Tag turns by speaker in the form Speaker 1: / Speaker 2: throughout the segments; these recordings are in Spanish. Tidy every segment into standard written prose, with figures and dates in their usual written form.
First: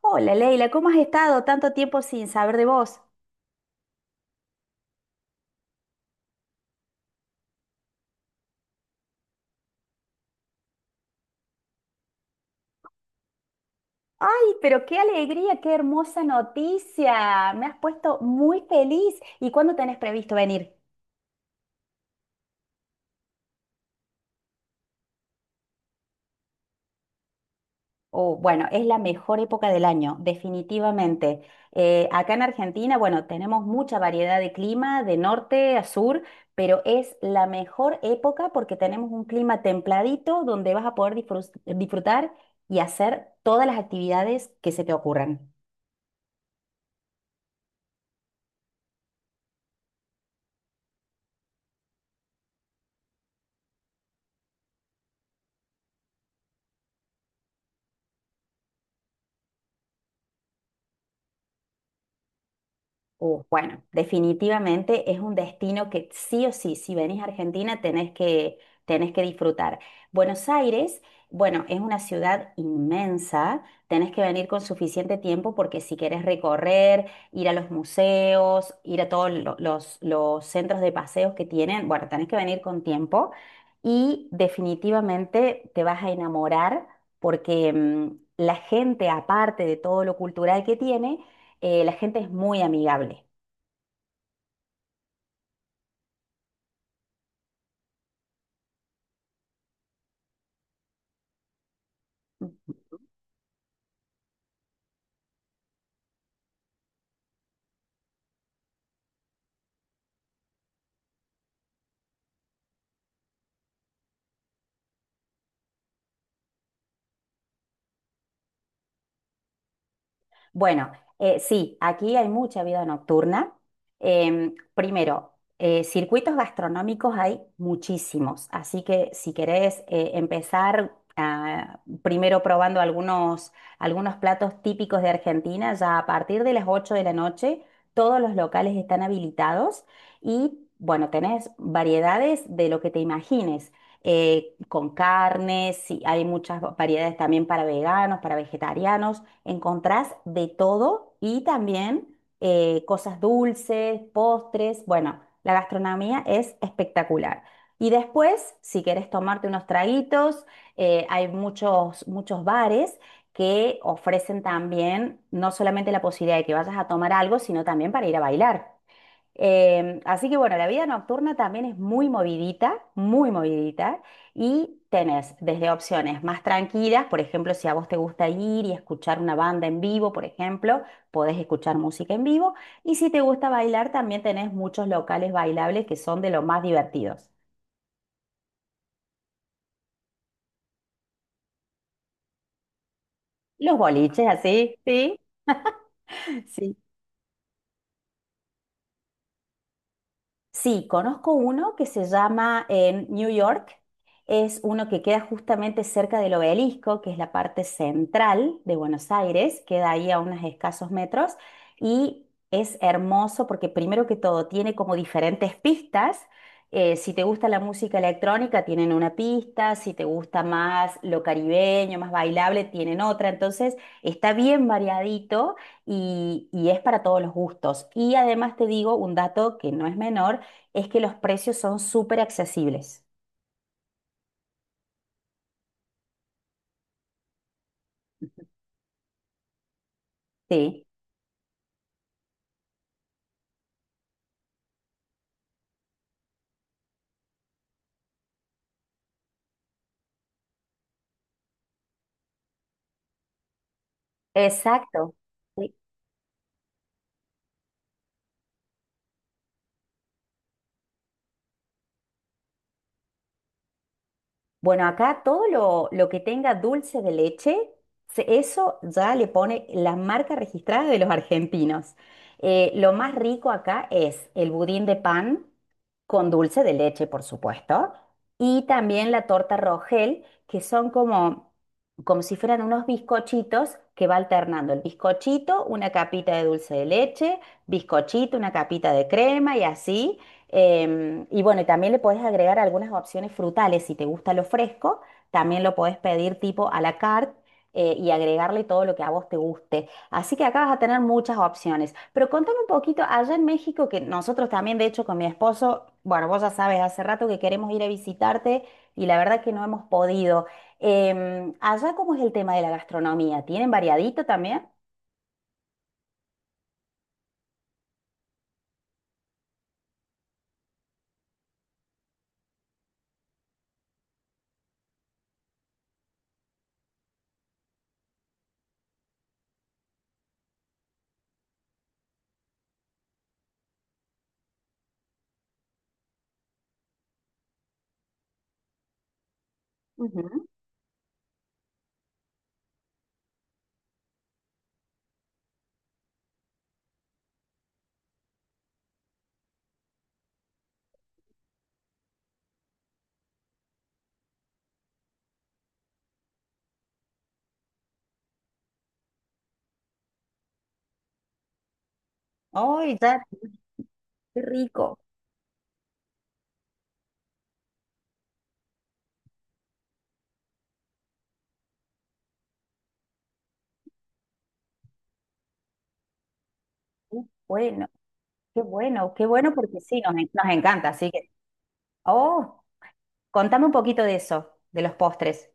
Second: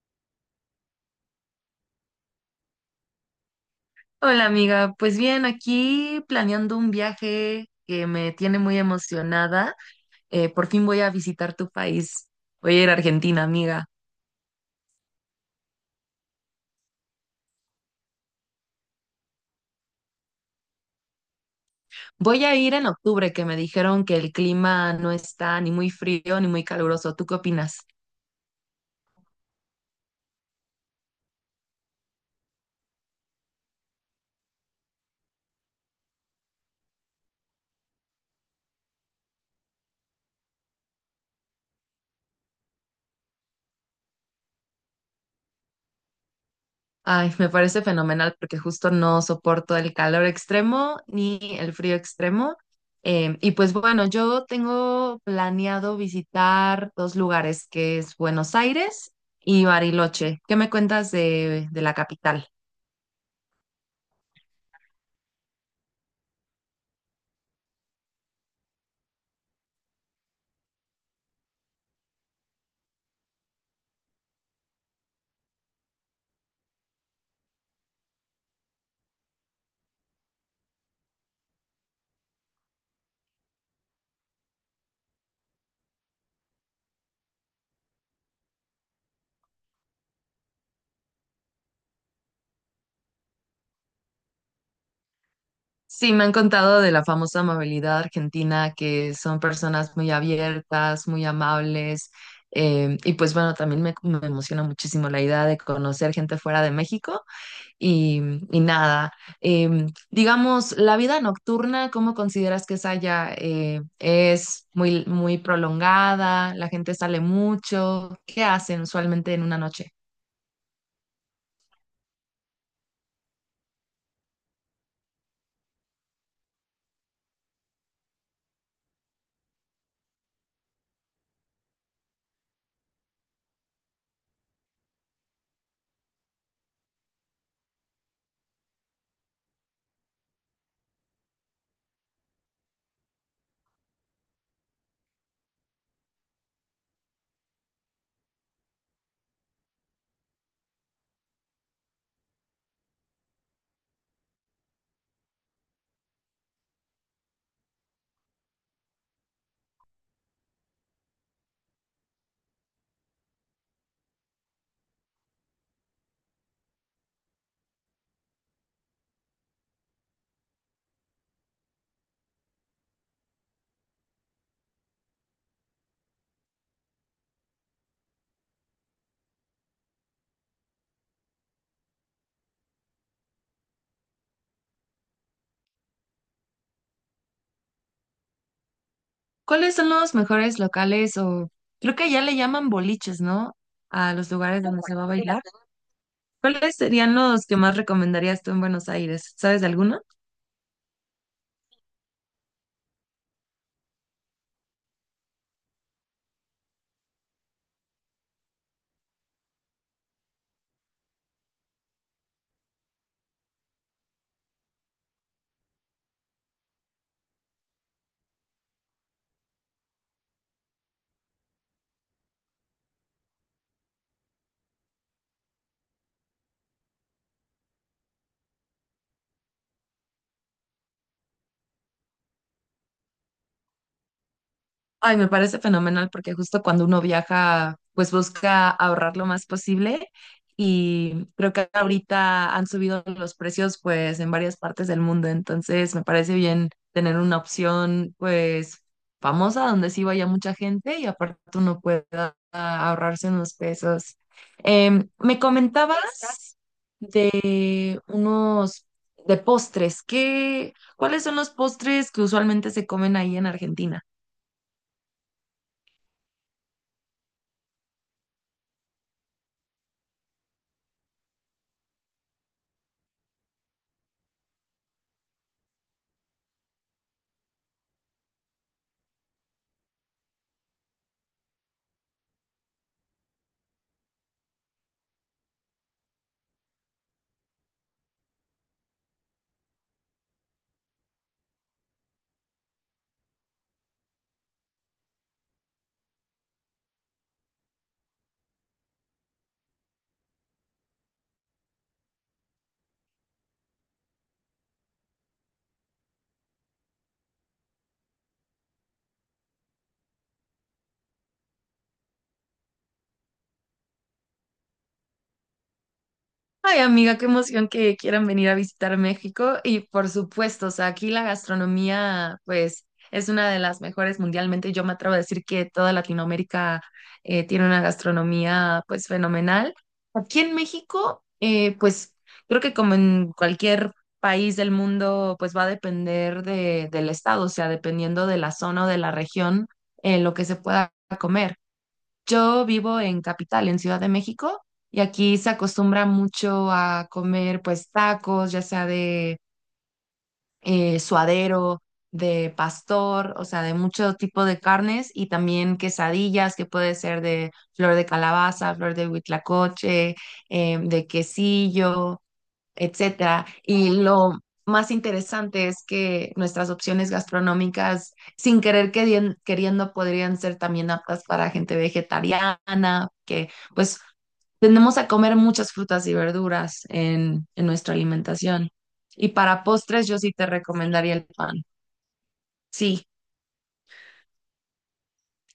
Speaker 1: Hola Leila, ¿cómo has estado tanto tiempo sin saber de vos?
Speaker 2: Hola amiga, pues bien, aquí planeando un viaje que me tiene muy emocionada. Por fin voy a visitar tu país. Voy a ir a Argentina, amiga.
Speaker 1: Ay, pero qué alegría, qué hermosa noticia. Me has puesto muy feliz. ¿Y cuándo tenés previsto venir?
Speaker 2: Voy a ir en octubre, que me dijeron que el clima no está ni muy frío ni muy caluroso. ¿Tú qué opinas?
Speaker 1: Oh, bueno, es la mejor época del año, definitivamente. Acá en Argentina, bueno, tenemos mucha variedad de clima, de norte a sur, pero es la mejor época porque tenemos un clima templadito donde vas a poder disfrutar y hacer todas las actividades que se te ocurran.
Speaker 2: Ay, me parece fenomenal porque justo no soporto el calor extremo ni el frío extremo. Y pues bueno, yo tengo planeado visitar dos lugares, que es Buenos Aires y Bariloche. ¿Qué me cuentas de la capital?
Speaker 1: Bueno, definitivamente es un destino que sí o sí, si venís a Argentina tenés que disfrutar. Buenos Aires, bueno, es una ciudad inmensa, tenés que venir con suficiente tiempo porque si querés recorrer, ir a los museos, ir a todos los centros de paseos que tienen, bueno, tenés que venir con tiempo y definitivamente te vas a enamorar porque la gente, aparte de todo lo cultural que tiene, la gente es muy amigable.
Speaker 2: Sí, me han contado de la famosa amabilidad argentina, que son personas muy abiertas, muy amables. Y pues bueno, también me emociona muchísimo la idea de conocer gente fuera de México. y, y nada. Digamos, la vida nocturna, ¿cómo consideras que es allá? ¿Es muy prolongada? ¿La gente sale mucho? ¿Qué hacen usualmente en una noche?
Speaker 1: Bueno, sí, aquí hay mucha vida nocturna. Primero, circuitos gastronómicos hay muchísimos, así que si querés empezar primero probando algunos platos típicos de Argentina, ya a partir de las 8 de la noche todos los locales están habilitados y bueno, tenés variedades de lo que te imagines. Con carnes, sí, hay muchas variedades también para veganos, para vegetarianos, encontrás de todo y también cosas dulces, postres, bueno, la gastronomía es espectacular. Y después, si querés tomarte unos traguitos, hay muchos bares que ofrecen también no solamente la posibilidad de que vayas a tomar algo, sino también para ir a bailar. Así que bueno, la vida nocturna también es muy movidita, y tenés desde opciones más tranquilas, por ejemplo, si a vos te gusta ir y escuchar una banda en vivo, por ejemplo, podés escuchar música en vivo, y si te gusta bailar, también tenés muchos locales bailables que son de los más divertidos.
Speaker 2: ¿Cuáles son los mejores locales o creo que allá le llaman boliches, ¿no?
Speaker 1: Los
Speaker 2: A
Speaker 1: boliches,
Speaker 2: los lugares
Speaker 1: así,
Speaker 2: donde se va a
Speaker 1: sí,
Speaker 2: bailar.
Speaker 1: sí.
Speaker 2: ¿Cuáles serían los que más recomendarías tú en Buenos Aires? ¿Sabes de alguno?
Speaker 1: Sí, conozco uno que se llama en New York. Es uno que queda justamente cerca del obelisco, que es la parte central de Buenos Aires, queda ahí a unos escasos metros y es hermoso porque primero que todo tiene como diferentes pistas. Si te gusta la música electrónica, tienen una pista, si te gusta más lo caribeño, más bailable, tienen otra. Entonces está bien variadito y es para todos los gustos. Y además te digo un dato que no es menor es que los precios son súper accesibles.
Speaker 2: Ay, me parece fenomenal porque justo cuando uno viaja, pues busca ahorrar lo más posible
Speaker 1: Sí,
Speaker 2: y creo que ahorita han subido los precios pues en varias partes del mundo, entonces me parece bien tener una opción pues famosa donde sí vaya mucha gente y aparte uno pueda ahorrarse unos pesos.
Speaker 1: exacto.
Speaker 2: Me comentabas de unos de postres, ¿qué, cuáles son los postres que usualmente se comen ahí en Argentina?
Speaker 1: Bueno, acá todo lo que tenga dulce de leche, eso ya le pone la marca registrada de los argentinos. Lo más rico acá es el budín de pan con dulce de leche, por supuesto, y también la torta Rogel, que son como si fueran unos bizcochitos que va alternando el bizcochito, una capita de dulce de leche, bizcochito, una capita de crema y así. Y bueno, y también le podés agregar algunas opciones frutales. Si te gusta lo fresco, también lo podés pedir tipo a la carte y agregarle todo lo que a vos te guste. Así que acá vas a tener muchas opciones. Pero contame un poquito, allá en México, que nosotros también, de hecho, con mi esposo, bueno, vos ya sabes, hace rato que queremos ir a visitarte y la verdad que no hemos podido. Allá, ¿cómo es el tema de la gastronomía? ¿Tienen variadito también?
Speaker 2: Ay, amiga, qué emoción que quieran venir a visitar México. Y por supuesto, o sea, aquí la gastronomía, pues, es una de las mejores mundialmente. Yo me atrevo a decir que toda Latinoamérica tiene una gastronomía, pues, fenomenal. Aquí en México, pues, creo que como en cualquier país del mundo, pues, va a depender del estado, o sea, dependiendo de la zona o de la región, lo
Speaker 1: Ujú.
Speaker 2: que se pueda comer. Yo vivo en Capital, en Ciudad de México, y aquí se acostumbra mucho a comer pues tacos, ya sea de suadero, de pastor, o sea, de mucho tipo de carnes y también quesadillas, que puede ser de flor de calabaza, flor de huitlacoche, de quesillo,
Speaker 1: ¡Ay, ya!
Speaker 2: etcétera. Y lo
Speaker 1: ¡Qué
Speaker 2: más
Speaker 1: rico!
Speaker 2: interesante es que nuestras opciones gastronómicas, sin queriendo, podrían ser también aptas para gente vegetariana, que pues tendemos a comer muchas frutas y verduras
Speaker 1: Qué
Speaker 2: en
Speaker 1: bueno.
Speaker 2: nuestra
Speaker 1: Qué
Speaker 2: alimentación.
Speaker 1: bueno, qué
Speaker 2: Y
Speaker 1: bueno
Speaker 2: para
Speaker 1: porque sí,
Speaker 2: postres yo sí te
Speaker 1: nos encanta. Así
Speaker 2: recomendaría el
Speaker 1: que,
Speaker 2: pan.
Speaker 1: oh,
Speaker 2: Sí.
Speaker 1: contame un poquito de eso, de los postres.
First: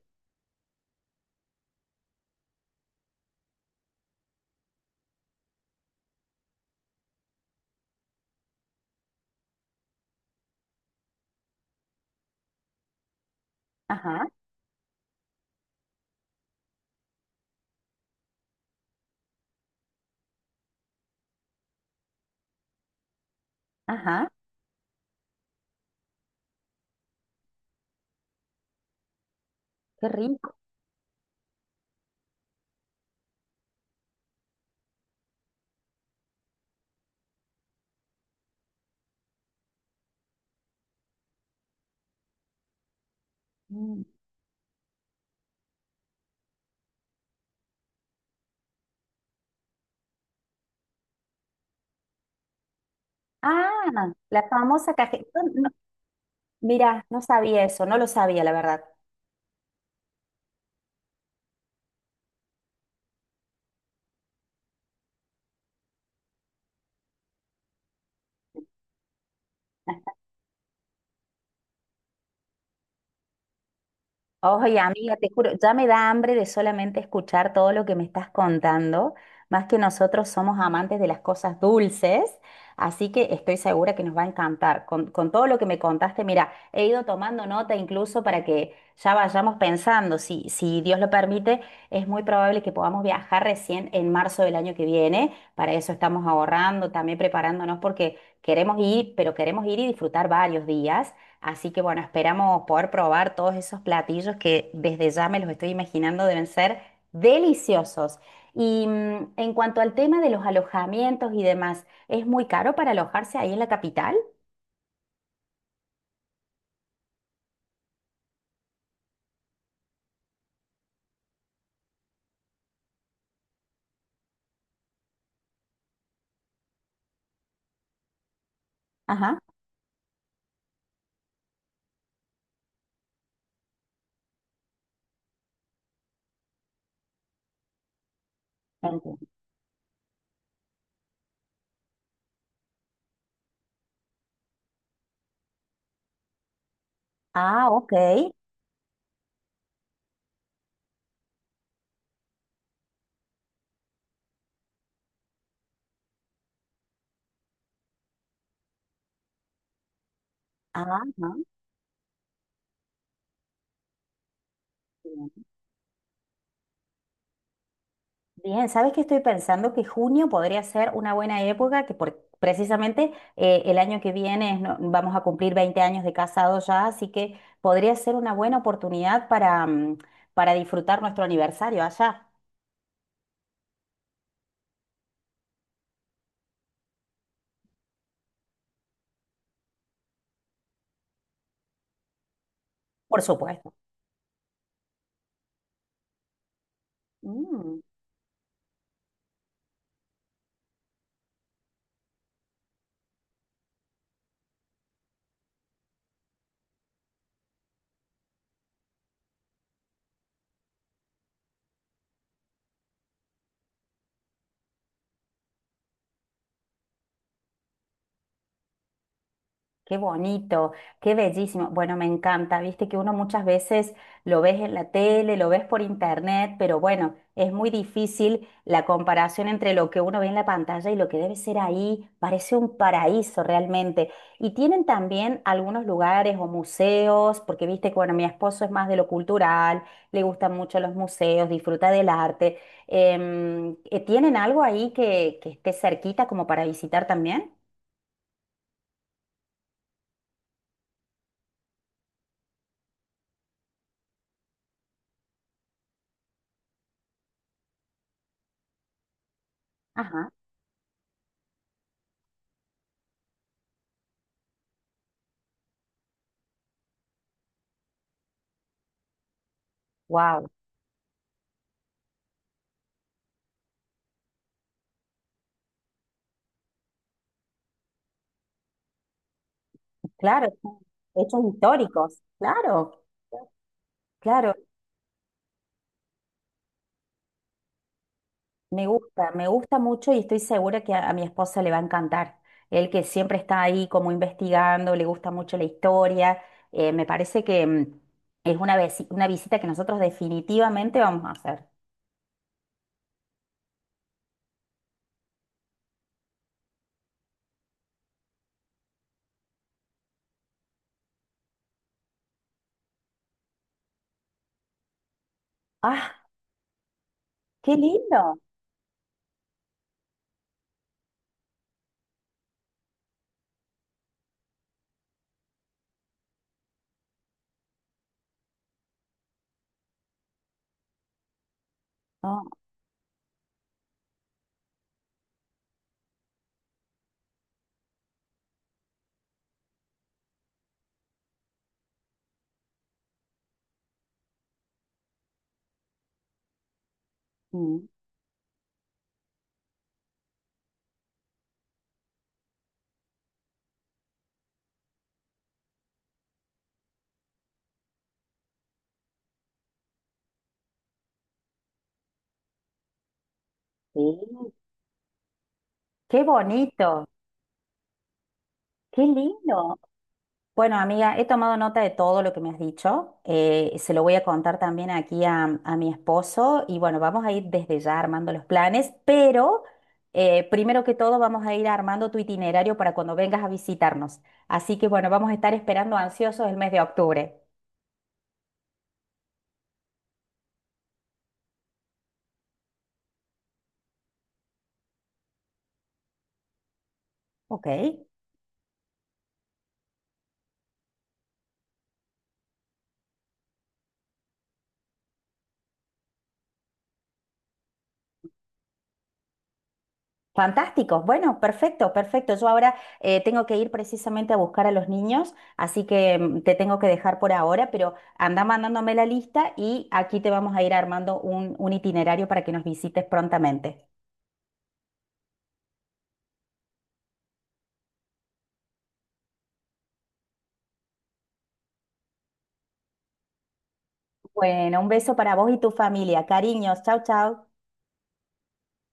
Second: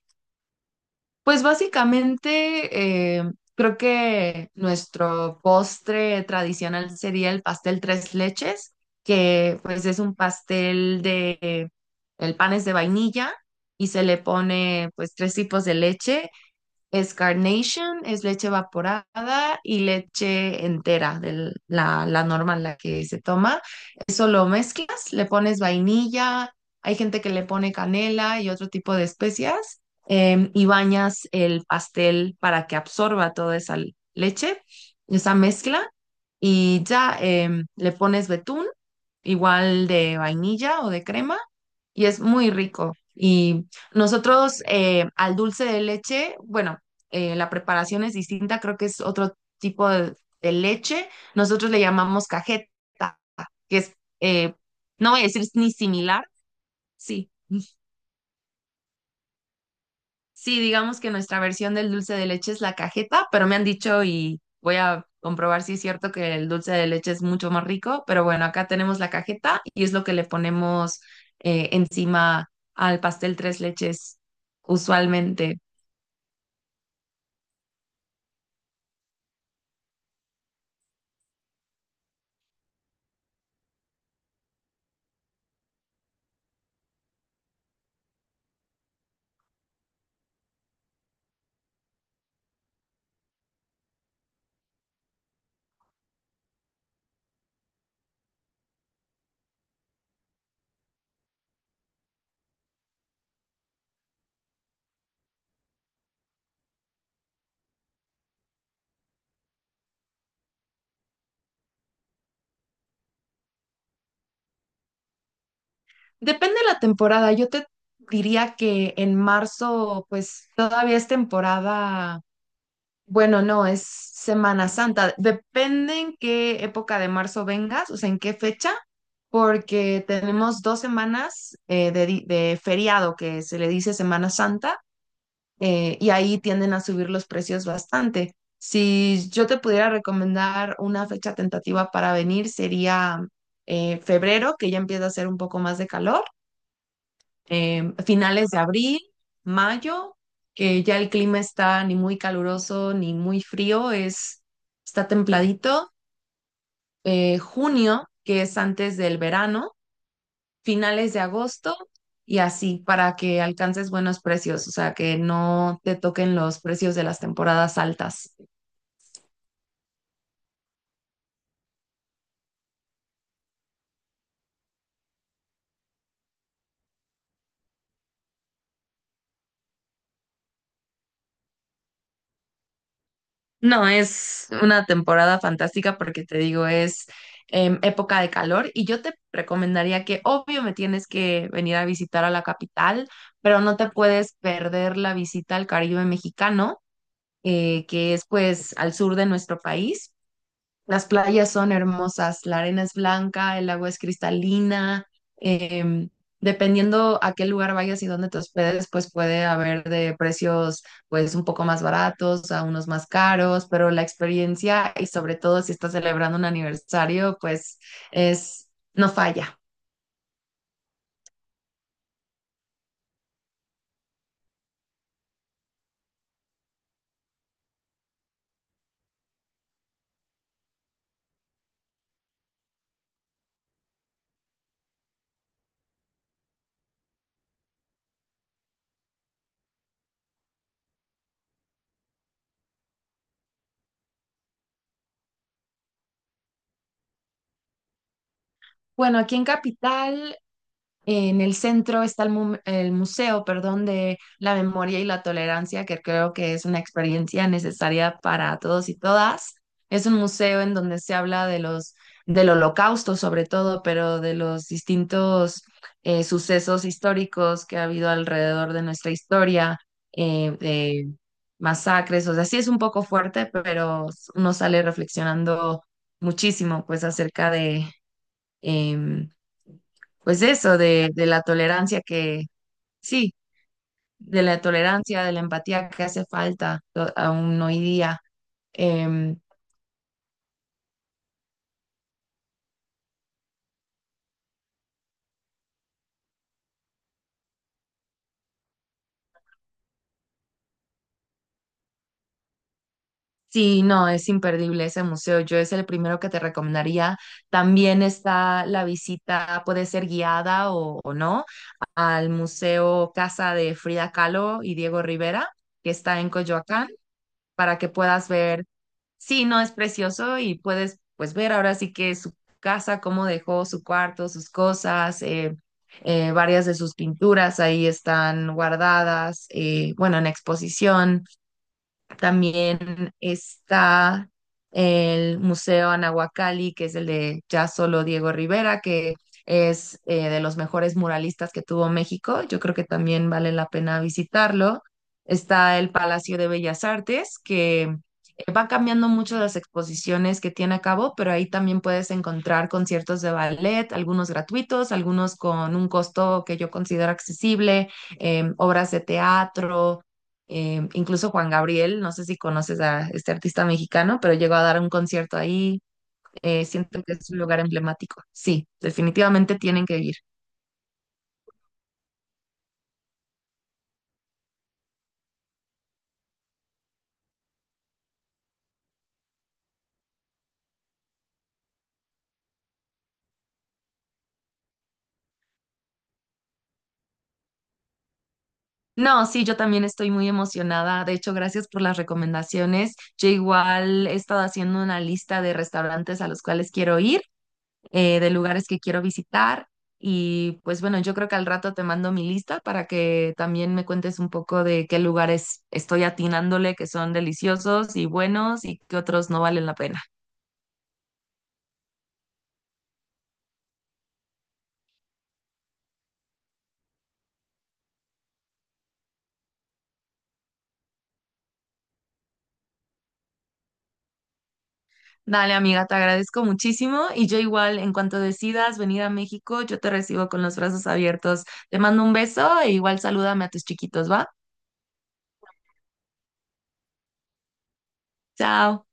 Speaker 2: Pues básicamente creo que nuestro postre tradicional sería el pastel tres leches, que pues es un el pan es de vainilla y se le
Speaker 1: Ajá,
Speaker 2: pone pues tres tipos de leche, es carnation, es leche evaporada y leche entera, de la normal, la que se toma.
Speaker 1: ajá,
Speaker 2: Eso lo mezclas, le pones vainilla, hay gente que le pone canela y otro tipo de especias,
Speaker 1: qué rico.
Speaker 2: y bañas el pastel para que absorba toda esa leche, esa mezcla, y ya le pones betún, igual de vainilla o de crema y es muy rico. Y
Speaker 1: Mm.
Speaker 2: nosotros al dulce de leche, bueno, la preparación es distinta, creo que es otro tipo de, de leche. Nosotros le llamamos cajeta,
Speaker 1: Ah,
Speaker 2: que es,
Speaker 1: la
Speaker 2: eh,
Speaker 1: famosa
Speaker 2: no voy a
Speaker 1: cajeta.
Speaker 2: decir ni similar,
Speaker 1: Mira, no
Speaker 2: sí.
Speaker 1: sabía eso, no lo sabía, la verdad.
Speaker 2: Sí, digamos que nuestra versión del dulce de leche es la cajeta, pero me han dicho y voy a comprobar si es cierto que el dulce de leche es mucho más rico, pero bueno, acá tenemos la cajeta y es lo que le ponemos encima al pastel tres leches
Speaker 1: Oye, amiga, te juro,
Speaker 2: usualmente.
Speaker 1: ya me da hambre de solamente escuchar todo lo que me estás contando, más que nosotros somos amantes de las cosas dulces, así que estoy segura que nos va a encantar. Con todo lo que me contaste, mira, he ido tomando nota incluso para que ya vayamos pensando, si Dios lo permite, es muy probable que podamos viajar recién en marzo del año que viene, para eso estamos ahorrando, también preparándonos porque queremos ir, pero queremos ir y disfrutar varios días. Así que bueno, esperamos poder probar todos esos platillos que desde ya me los estoy imaginando deben ser deliciosos. Y en cuanto al tema de los alojamientos y demás, ¿es muy caro para alojarse ahí en la capital?
Speaker 2: Depende de la temporada, yo te diría que en marzo pues todavía es temporada. Bueno, no, es Semana Santa. Depende en qué época de marzo vengas, o sea, en qué fecha,
Speaker 1: Ajá.
Speaker 2: porque tenemos dos semanas de feriado que se le dice Semana Santa, y ahí tienden a subir los precios bastante.
Speaker 1: Entiendo.
Speaker 2: Si yo te pudiera recomendar una fecha tentativa para venir, sería febrero, que ya empieza a hacer un poco más de calor,
Speaker 1: Ah, ok.
Speaker 2: finales de abril, mayo, que ya el clima está ni muy caluroso ni muy frío, es, está templadito. Junio, que es antes del verano,
Speaker 1: Ah,
Speaker 2: finales de
Speaker 1: ajá.
Speaker 2: agosto y así para que alcances buenos precios, o sea, que no te toquen los precios de las temporadas altas.
Speaker 1: Bien, ¿sabes qué estoy pensando? Que junio podría ser una buena época, que precisamente el año que viene es vamos a cumplir 20 años de casados ya, así que podría ser una buena oportunidad para, para disfrutar nuestro aniversario allá,
Speaker 2: No, es una temporada fantástica porque te digo, es época de calor y yo te recomendaría que obvio me tienes que venir a visitar a la capital,
Speaker 1: por
Speaker 2: pero
Speaker 1: supuesto.
Speaker 2: no te puedes perder la visita al Caribe mexicano,
Speaker 1: Mm.
Speaker 2: que es pues al sur de nuestro país. Las playas son hermosas, la arena es blanca, el agua es cristalina. em, Dependiendo a qué lugar vayas y dónde te hospedes, pues puede haber de precios pues un poco más baratos a unos más caros, pero la experiencia y sobre todo si estás celebrando un aniversario, pues es no falla.
Speaker 1: Qué bonito, qué bellísimo. Bueno, me encanta, viste que uno muchas veces lo ves en la tele, lo ves por internet, pero bueno, es muy difícil la comparación entre lo que uno ve en la pantalla y lo que debe ser ahí. Parece un paraíso realmente. Y tienen también algunos lugares o museos, porque viste que, bueno, mi esposo es más de lo cultural, le gustan mucho los museos, disfruta del arte. ¿Tienen algo ahí que esté cerquita como para visitar también?
Speaker 2: Bueno, aquí en Capital, en el centro está el el museo, perdón, de la memoria y la tolerancia, que creo que es una experiencia necesaria para todos y todas. Es un
Speaker 1: Ajá,
Speaker 2: museo en donde se habla de los del Holocausto, sobre todo, pero de los distintos sucesos históricos que ha habido alrededor de nuestra historia,
Speaker 1: wow.
Speaker 2: de masacres, o sea, sí es un poco fuerte, pero uno sale reflexionando muchísimo, pues, em, pues
Speaker 1: Claro, son
Speaker 2: eso, de
Speaker 1: hechos
Speaker 2: la tolerancia
Speaker 1: históricos,
Speaker 2: que,
Speaker 1: claro.
Speaker 2: sí, de
Speaker 1: Claro,
Speaker 2: la tolerancia, de la empatía que hace falta aún hoy día. Em,
Speaker 1: me gusta mucho y estoy segura que a mi esposa le va a encantar. Él que siempre está ahí como investigando, le gusta mucho la historia. Me parece que es una, una visita que nosotros definitivamente vamos a hacer.
Speaker 2: sí, no, es imperdible ese museo. Yo es el primero que te recomendaría. También está la visita, puede ser guiada o no, al Museo Casa de Frida Kahlo y Diego Rivera, que
Speaker 1: ¡Ah,
Speaker 2: está en Coyoacán,
Speaker 1: qué
Speaker 2: para que puedas
Speaker 1: lindo!
Speaker 2: ver. Sí, no, es precioso y puedes pues ver ahora sí que su casa, cómo dejó su cuarto, sus cosas, varias de sus pinturas ahí están guardadas, bueno, en exposición.
Speaker 1: Oh,
Speaker 2: También está el Museo Anahuacalli, que es el de ya solo Diego Rivera, que es de los mejores muralistas que tuvo México. Yo creo que también vale la pena visitarlo. Está el Palacio de Bellas Artes, que
Speaker 1: mm,
Speaker 2: va cambiando mucho las exposiciones que tiene a cabo, pero ahí también puedes encontrar conciertos de ballet, algunos gratuitos, algunos con un costo que yo considero accesible, obras de teatro, incluso Juan Gabriel, no sé si conoces a este artista
Speaker 1: sí,
Speaker 2: mexicano, pero llegó a dar un concierto ahí.
Speaker 1: ¡qué
Speaker 2: Siento
Speaker 1: bonito!
Speaker 2: que es un lugar emblemático. Sí,
Speaker 1: ¡Qué
Speaker 2: definitivamente
Speaker 1: lindo!
Speaker 2: tienen que ir.
Speaker 1: Bueno, amiga, he tomado nota de todo lo que me has dicho. Se lo voy a contar también aquí a mi esposo y bueno, vamos a ir desde ya armando los planes, pero primero que todo vamos a ir armando tu itinerario para cuando vengas a visitarnos. Así que bueno, vamos a estar esperando ansiosos el mes de octubre.
Speaker 2: No, sí, yo también estoy muy emocionada. De hecho, gracias por las recomendaciones. Yo igual he estado haciendo una lista de restaurantes a los cuales quiero ir,
Speaker 1: Ok,
Speaker 2: de lugares que quiero visitar. Y pues bueno, yo creo que al rato te mando mi lista para que también me cuentes un poco de qué lugares estoy atinándole que son deliciosos y buenos y qué otros no valen la pena.
Speaker 1: fantástico. Bueno, perfecto, perfecto. Yo ahora tengo que ir precisamente a buscar a los niños, así que te tengo que dejar por ahora, pero anda mandándome la lista y aquí te vamos a ir armando un itinerario para que nos visites prontamente.
Speaker 2: Dale, amiga, te agradezco muchísimo y yo igual, en cuanto decidas venir a México, yo te recibo con los brazos abiertos. Te mando un beso e igual salúdame a tus chiquitos, ¿va?
Speaker 1: Bueno, un beso para vos y tu familia. Cariños. Chau, chau.
Speaker 2: Chao.